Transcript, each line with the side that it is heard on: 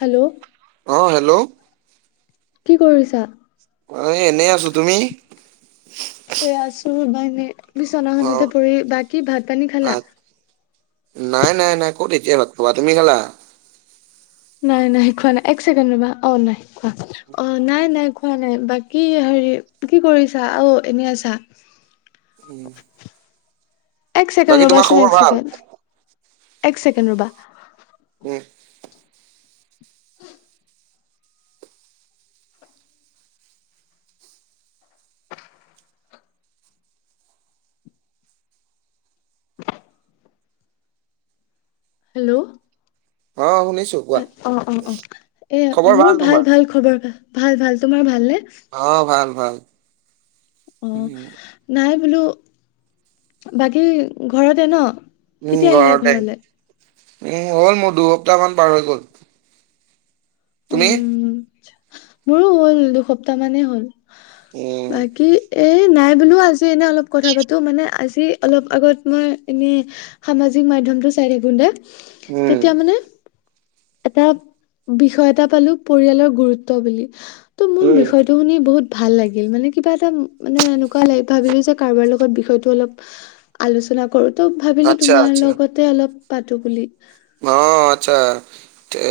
left: Hello
right: অ' hello.
left: কি কৰিছা?
right: অ' এনেই আছোঁ তুমি?
left: এ আছোঁ ৰবা এনে
right: অ
left: বিচনাখনতে পৰি, বাকী ভাত পানী খালাঁ?
right: নাই-নাই-নাই ক'ত এতিয়া ভাত খাবা। তুমি খালাঁ?
left: নাই-নাই খোৱা নাই, এক ছেকেণ্ড ৰ'বা অ' নাই খোৱা। অ' নাই-নাই খোৱা নাই, বাকী হেৰি কি কৰিছা অ' এনে আছাঁ।
right: উম।
left: এক
right: বাকী
left: ছেকেণ্ড
right: তোমাৰ
left: ৰ'বাচোন
right: খবৰ
left: এক
right: ভাল
left: ছেকেণ্ড এক ছেকেণ্ড ৰ'বা।
right: ওম।
left: হেল্ল'।
right: অ' শুনিছোঁ।
left: অ'-অ'-অ' এ
right: ভাল
left: মোৰ
right: তোমাৰ
left: ভাল-ভাল খবৰ ভাল-ভাল তোমাৰ ভাল নে?
right: অ' ভাল-ভাল।
left: অ', নাই বোলো বাকী ঘৰতে ন'?
right: উম
left: কেতিয়া আহিলা
right: ঘৰতে
left: ঘৰলে?
right: উম হ'ল মোৰ দুসপ্তাহ মান পাৰ হৈ গ'ল।
left: উম
right: তুমি
left: মোৰো হ'ল দুসপ্তাহ মানেই হ'ল।
right: উম।
left: বাকী, এ নাই বোলো আজি এনে অলপ কথা পাতো, মানে আজি অলপ আগত মই এনেই সামাজিক মাধ্যমটো চাই থাকোঁতে
right: উম
left: তেতিয়া মানে এটা বিষয়ত এটা পালো পৰিয়ালৰ গুৰুত্ব বুলি ত' মোৰ
right: উম
left: বিষয়টো শুনি বহুত ভাল লাগিল মানে কিবা এটা মানে এনেকুৱা ভাবিলো যে কাৰোবাৰ লগত বিষয়টো অলপ আলোচনা কৰো তো ভাবিলো
right: আচ্ছা
left: তোমাৰ
right: আচ্ছা
left: লগতে অলপ পাতো বুলি।
right: অ আতচ্ছা। এ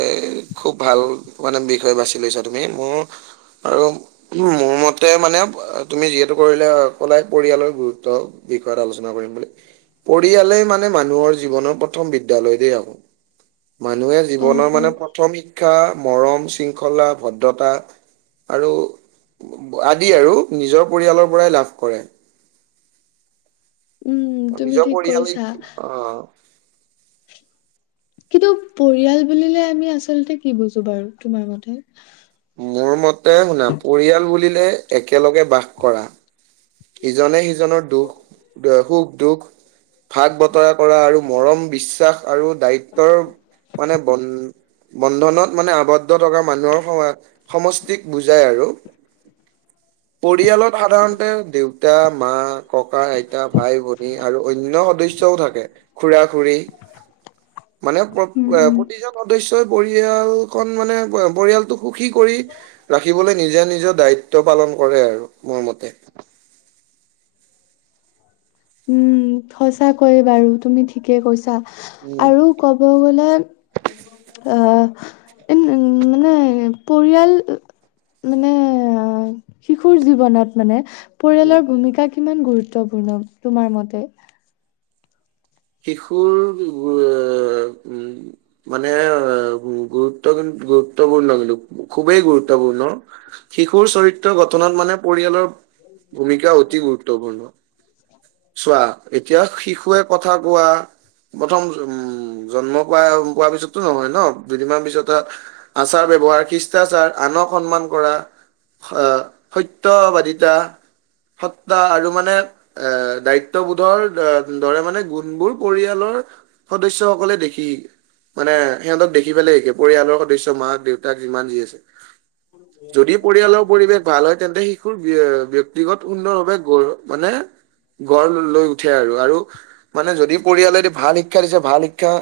right: খুব ভাল মানে বিষয় বাছি লৈছা তুমি মোৰ আৰু উ মোৰ মতে মানে তুমি যিহেতু কৰিলে কলাই পৰিয়ালৰ গুৰুত্ব বিষয়ত আলোচনা কৰিম বুলি পৰিয়ালে মানে মানুহৰ জীৱনৰ প্ৰথম বিদ্যালয়তে আকৌ মানুহে
left: অ',
right: জীৱনৰ
left: অ',
right: মানে প্ৰথম শিক্ষা মৰম, শৃংখলা, ভদ্ৰতা আৰু আদি আৰু নিজৰ পৰিয়ালৰ পৰাই লাভ কৰে।
left: উম, তুমি
right: নিজৰ
left: ঠিক
right: পৰিয়ালে
left: কৈছা।
right: অ',
left: কিন্তু পৰিয়াল বুলিলে আমি আচলতে কি বুজো বাৰু তোমাৰ মতে?
right: মোৰ মতে শুনা, পৰিয়াল বুলিলে একেলগে বাস কৰা। ইজনে সিজনৰ দুখ, সুখ-দুখ ভাগ বতৰা কৰা আৰু মৰম, বিশ্বাস আৰু দায়িত্বৰ মানে বন বন্ধনত মানে আবদ্ধ থকা মানুহৰ সম সমষ্টিক বুজাই আৰু। পৰিয়ালত সাধাৰণতে, দেউতা, মা, ককা, আইতা, ভাই-ভনী আৰু অন্য সদস্যও থাকে। খুৰা, খুৰী মানে
left: উম, উম,
right: প্ৰতিজন সদস্যই পৰিয়াল খন মানে পৰিয়ালটোক সুখী কৰি, ৰাখিবলৈ নিজে নিজৰ দায়িত্ব পালন কৰে আৰু মোৰ মতে।
left: উম, সঁচা কৈয়ে বাৰু তুমি ঠিকে কৈছা।
right: উম'।
left: ক'ব গ'লে অহ, উম' মানে পৰিয়াল মানে অ শিশুৰ জীৱনত মানে
right: উম
left: পৰিয়ালৰ ভূমিকা কিমান গুৰুত্বপূৰ্ণ তোমাৰ মতে?
right: শিশুৰ এ উম,
left: অ [inaudible] [unintelligible]
right: মানে গুৰুত্ব কিন্তু গুৰুত্বপূৰ্ণ কিন্তু খুবেই গুৰুত্বপূৰ্ণ। শিশুৰ চৰিত্ৰ গঠনত মানে পৰিয়ালৰ ভূমিকা অতি গুৰুত্বপূৰ্ণ, চোৱা এতিয়া শিশুৱে কথা কথা কোৱা প্ৰথম উম জন্ম পোৱা, পিছতো নহয় ন দুদিনমান পিছত, আচাৰ ব্যৱহাৰ, শিষ্টাচাৰ আনক সন্মান কৰা আ সত্যবাদিতা, সত্তা আৰু মানে এ দায়িত্ববোধৰ দৰে মানে গুণবোৰ পৰিয়ালৰ সদস্য সকলে দেখি মানে সিহঁতক দেখি পেলাই শিকে, পৰিয়ালৰ সদস্য মাক, দেউতাক যিমান যি আছে। যদি পৰিয়ালৰ পৰিৱেশ ভাল হয়, তেন্তে শিশুৰ ব্যয় ব্যক্তিগত সুন্দৰ ভাৱে গ মানে গঢ় লৈ উঠে আৰু, আৰু মানে যদি পৰিয়ালে ভাল শিক্ষা দিছে, ভাল শিক্ষা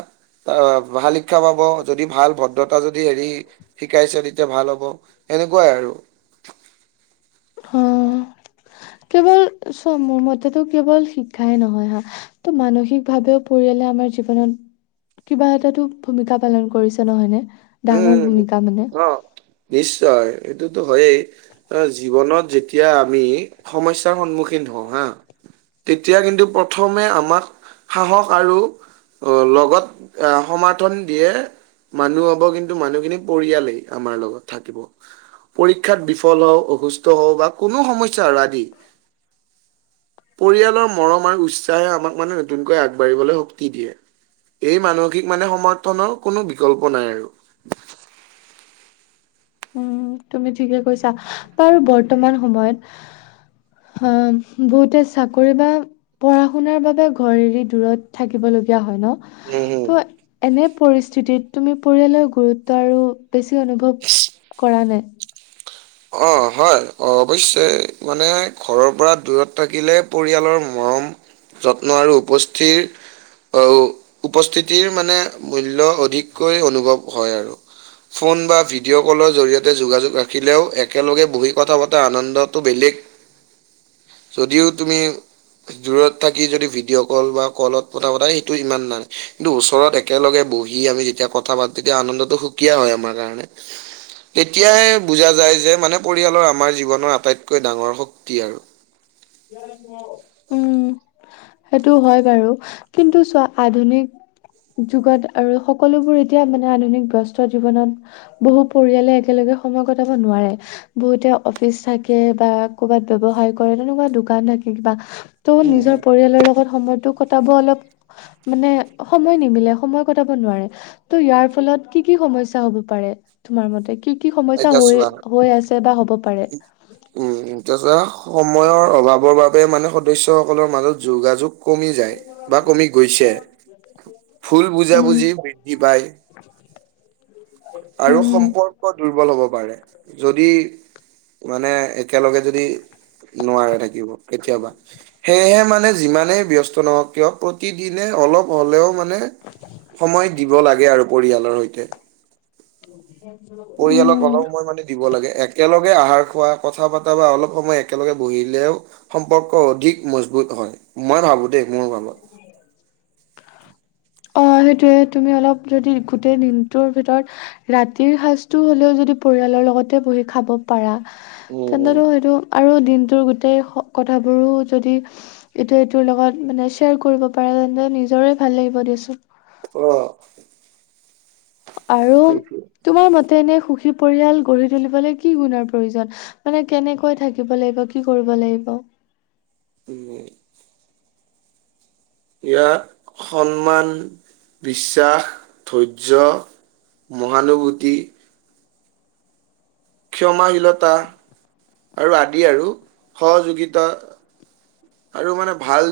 right: ভাল শিক্ষা পাব, যদি ভাল ভ দ্ৰতা যদি হেৰি শিকাইছে তেতিয়া ভাল হ'ব, এনেকুৱাই আৰু
left: অ, কেৱল চ মোৰ মতেতো কেৱল শিক্ষাই নহয় হা ত' মানসিকভাৱেও পৰিয়ালে আমাৰ জীৱনত কিবা এটাতো ভূমিকা পালন কৰিছে নহয়নে? ডাঙৰ ভূমিকা মানে
right: উম অ নিশ্চয় এইটোতো হয়েই। অ জীৱনত যেতিয়া আমি সমস্যাৰ সন্মুখীন হওঁ হা। তেতিয়া কিন্তু প্ৰথমে আমাক সাহস আৰু অ লগত আহ সমৰ্থন দিয়ে মানুহ কিন্তু মানুহখিনি পৰিয়ালেই আমাৰ লগত থাকিব। পৰীক্ষাত বিফল হওঁ, অসুস্থ হওঁ, বা কোনো সমস্যা আৰাদি, পৰিয়ালৰ মৰম আৰু উৎসাহে আমাক মানে নতুনকৈ আগবাঢ়িবলৈ শক্তি দিয়ে। এই মানসিক মানে সমৰ্থনৰ কোনো বিকল্প নাই আৰু।
left: উম' তুমি ঠিকে কৈছা, বাৰু বৰ্তমান সময়ত, অ বহুতে চাকৰি বা, পঢ়া-শুনাৰ বাবে ঘৰ এৰি দূৰত থাকিব লগীয়া হয় ন।
right: উম হম
left: ত এনে পৰিস্থিতিত তুমি পৰিয়ালৰ গুৰুত্ব আৰু বেছি অনুভৱ কৰা নাই।
right: অ হয় অ অৱশ্যে মানে ঘৰৰ পৰা দূৰত থাকিলে পৰিয়ালৰ মৰম যত্ন আৰু উপস্থিৰ আও উপস্থিতিৰ মানে মূল্য অধিককৈ অনুভৱ হয় আৰু। ফোন বা ভিডিঅ' কলৰ জৰিয়তে যোগাযোগ ৰাখিলেও একেলগে বহি কথা পতা আনন্দতটো বেলেগ। যদিও তুমি দূৰত থাকি যদি ভিডিঅ' কল বা কলত পতা পতাই সেইটো ইমান নাই। কিন্তু ওচৰত একেলগে বহি আমি যেতিয়া কথা পাতো তেতিয়া আনন্দটো সুকীয়া হয় আমাৰ কাৰণে এতিয়াই বুজা যায় যে মানে পৰিয়ালৰ আমাৰ জীৱনৰ আটাইতকৈ ডাঙৰ শক্তি আৰু।
left: [unintelligible] সেইটো হয় বাৰু কিন্তু চোৱা আধুনিক যুগত আৰু সকলোবোৰ এতিয়া মানে আধুনিক বস্ত জীৱনত বহু পৰিয়ালে একেলগে সময় কটাব নোৱাৰে বহুতে অফিচ থাকে বা কৰ'বাত ব্যৱসায় কৰে তেনেকুৱা দোকান থাকে কিবা ত'
right: উম, উম।
left: নিজৰ পৰিয়ালৰ লগত সময়টো কটাব অলপ মানে সময় নিমিলে সময় কটাব নোৱাৰে ত' ইয়াৰ ফলত কি কি সমস্যা হব পাৰে তোমাৰ মতে কি কি সমস্যা
right: এতিয়া
left: হৈ
right: চোৱা
left: হৈ আছে বা হ'ব পাৰে।
right: উম তাছ সময়ৰ অভাৱৰ বাবে মানে সদস্য সকলৰ মাজত যোগাযোগ কমি যায় বা কমি গৈছে। ফুল
left: উম
right: বুজাবুজি বৃদ্ধি পায়। আৰু
left: উম উম।
right: সম্পৰ্ক দুৰ্বল হব পাৰে যদি মানে একেলগে যদি নোৱাৰে থাকিব কেতিয়াবা সেয়েহে মানে যিমানে ব্যস্ত নহওক কিয় প্ৰতিদিনে অলপ হ'লেও মান- মানে সময় দিব লাগে আৰু পৰিয়ালৰ সৈতে
left: [unintelligible]
right: পৰিয়ালক অলপ সময় মানে দিব লাগে একেলগে আহাৰ খোৱা কথা পাতা বা অলপ সময় একেলগে বহিলেও সম্পৰ্ক অধিক মজবুত হয় মই ভাবো দেই মোৰ ভাৱত
left: [unintelligible] অ সেইটোয়ে তুমি অলপ যদি গোটেই দিনটোৰ ভিতৰত ৰাতিৰ সাজতটো হ'লেও যদি পৰিয়ালৰ লগতে বহি খাব পাৰা। তেন্তে
right: উম
left: সেইটো আৰু দিনটোৰ গোটেই কথাবোৰো যদি এইটো এইটোৰ লগত মানে শ্বেয়াৰ কৰিব পাৰে তেন্তে নিজৰে ভাল লাগিব দিয়াচোন
right: অ
left: আৰু
right: সেইটো
left: তোমাৰ মতে এনে সুখী পৰিয়াল গঢ়ি তুলিবলৈ কি গুণৰ প্ৰয়োজন? মানে কেনেকৈ থাকিব লাগিব কি কৰিব লাগিব।
right: [unintelligible] ইয়াত সন্মান, বিশ্বাস, ধৈৰ্য্য মহানুভূতি ক্ষমাশীলতা আৰু আদি আৰু সহযোগিতা আৰু মানে ভাল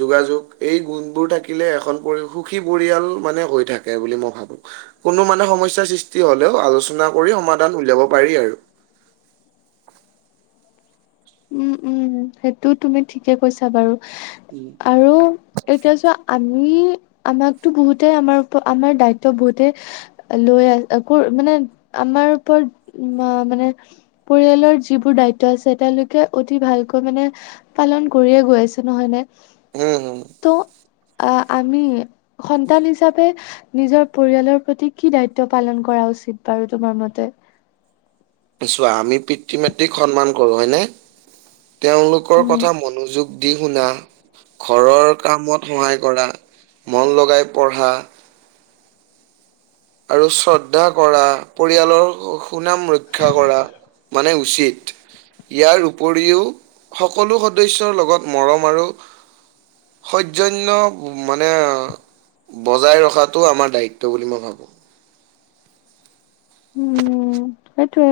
right: যোগাযোগ এই গুণবোৰ থাকিলে এখন পৰি সুখী পৰিয়াল মানে হৈ থাকে থাকে বুলি মই ভাবো। কোনো মানুহ সমস্যাৰ সৃষ্টি হ'লেও আলোচনা কৰি সমাধান উলিয়াব পাৰি আৰু
left: উম উম, সেইটো তুমি ঠিকে কৈছা বাৰু।
right: উম
left: আৰু এতিয়া চোৱা আমি আমাকতো বহুতে আমাৰ- আমাৰ দায়িত্ব বহুতে লৈ আ আকৌ মানে আমাৰ ওপৰত উম মানে পৰিয়ালৰ যিবোৰ দায়িত্ব আছে তেওঁলোকে অতি ভালকৈ মানে পালন কৰিয়ে গৈ আছে নহয়নে
right: হম
left: ত' আহ আমি সন্তান হিচাপে নিজৰ পৰিয়ালৰ প্ৰতি কি দায়িত্ব পালন কৰা উচিত বাৰু তোমাৰ মতে?
right: চোৱা আমি পিতৃ-মাতৃক সন্মান কৰোঁ হয়নে, তেওঁলোকৰ
left: উম
right: কথা মনোযোগ দি শুনা, ঘৰৰ কামত সহায় কৰা, মন লগাই পঢ়া আৰু শ্ৰদ্ধা কৰা, পৰিয়ালৰ সুনাম ৰক্ষা কৰা মানে উচিত ইয়াৰ উপৰিও সকলো সদস্যৰ লগত মৰম আৰু সৈজন্য মানে বজাই ৰখাটো আমাৰ দায়িত্ব বুলি মই ভাবোঁ।
left: উম, সেইটোৱে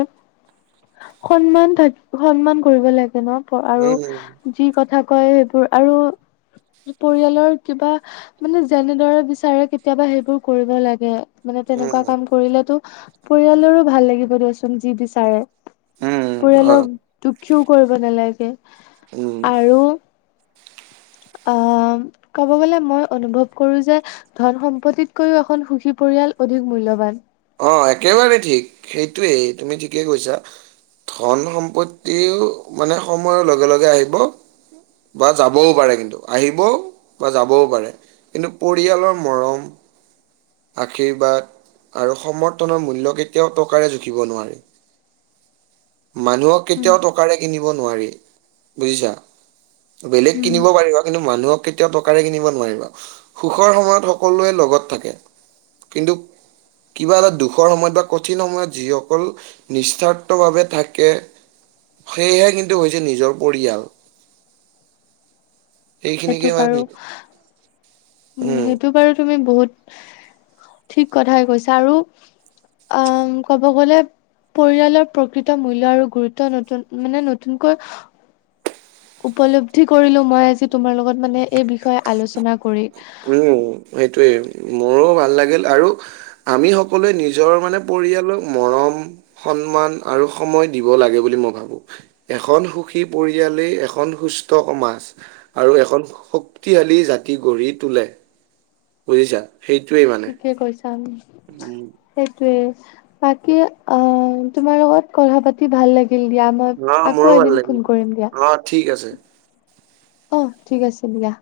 left: সন্মান থাক সন্মান কৰিব লাগে ন' আৰু
right: উম,
left: যি কথা কয় সেইবোৰ আৰু পৰিয়ালৰ কিবা মানে যেনেদৰে বিচাৰে কেতিয়াবা সেইবোৰ কৰিব লাগে। মানে তেনেকুৱা
right: উম,
left: কাম কৰিলেতো পৰিয়ালৰো ভাল লাগিব দিয়চোন যি বিচাৰে।
right: উম, হয়,
left: পৰিয়ালক দুখীও কৰিব নালাগে
right: উম।
left: আৰু অ'ক'ব গলে মই অনুভৱ কৰোঁ যে ধন-সম্পত্তিতকৈও এখন সুখী পৰিয়াল অধিক মূল্যৱান।
right: অ' একেবাৰে ঠিক সেইটোৱেই তুমি ঠিকেই কৈছা। ধন-সম্পত্তিও মানে সময়ৰ লগে-লগে আহিব বা যাবও পাৰে কিন্তু আহিবও বা যাবও পাৰে। কিন্তু পৰিয়ালৰ মৰম, আশীৰ্বাদ আৰু সমৰ্থনৰ মূল্য কেতিয়াও টকাৰে জুখিব নোৱাৰে। মানুহক
left: উম
right: কেতিয়াও টকাৰে কিনিব নোৱাৰি বুজিছা। বেলেগ
left: উম
right: কিনিব পাৰিবা কিন্তু মানুহক কে কেতিয়াও টকাৰে কিনিব নোৱাৰিবা, সুখৰ সময়ত সকলোৱে লগত থাকে কিন্তু কিবা এটা দুখৰ সময়ত বা কঠিন সময়ত যিসকল নিস্বাৰ্থভাৱে থাকে সেয়েহে কিন্তু হৈছে নিজৰ পৰিয়াল।
left: [inaudible] সেইটো
right: সেইখিনিকে
left: বাৰু
right: মানে
left: উম
right: উম
left: সেইটো বাৰু তুমি বহুত ঠিক কথাই কৈছা আৰু অ' ক'ব গ'লে পৰিয়ালৰ প্ৰকৃত মূল্য আৰু গুৰুত্ব নতুন মানে নতুনকৈ উপলব্ধি কৰিলোঁ মই আজি তোমাৰ লগত মানে এই বিষয়ে আলোচনা কৰি।
right: উম সেইটোৱেই মোৰো ভাল লাগিল আৰু আমি সকলোৱে নিজৰ মানে পৰিয়ালক মৰম, সন্মান আৰু সময় দিব লাগে বুলি মই ভাবোঁ। এখন সুখী পৰিয়ালেই এখন সুস্থ সমাজ। আৰু এখন শক্তিশালী জাতি গঢ়ি তোলে। বুজিছা সেইটোৱে মানে
left: ঠিকে কৈছা। উম,
right: উম
left: সেইটোৱেই বাকী অ' তোমাৰ লগত কথা পাতি ভাল লাগি লাগিল দিয়া, মই
right: অ' মোৰো
left: আকৌ
right: ভাল
left: এদিন
right: লাগিল।
left: ফোন কৰিম দিয়া।
right: অ' ঠিক আছে।
left: অ' ঠিক আছে দিয়া।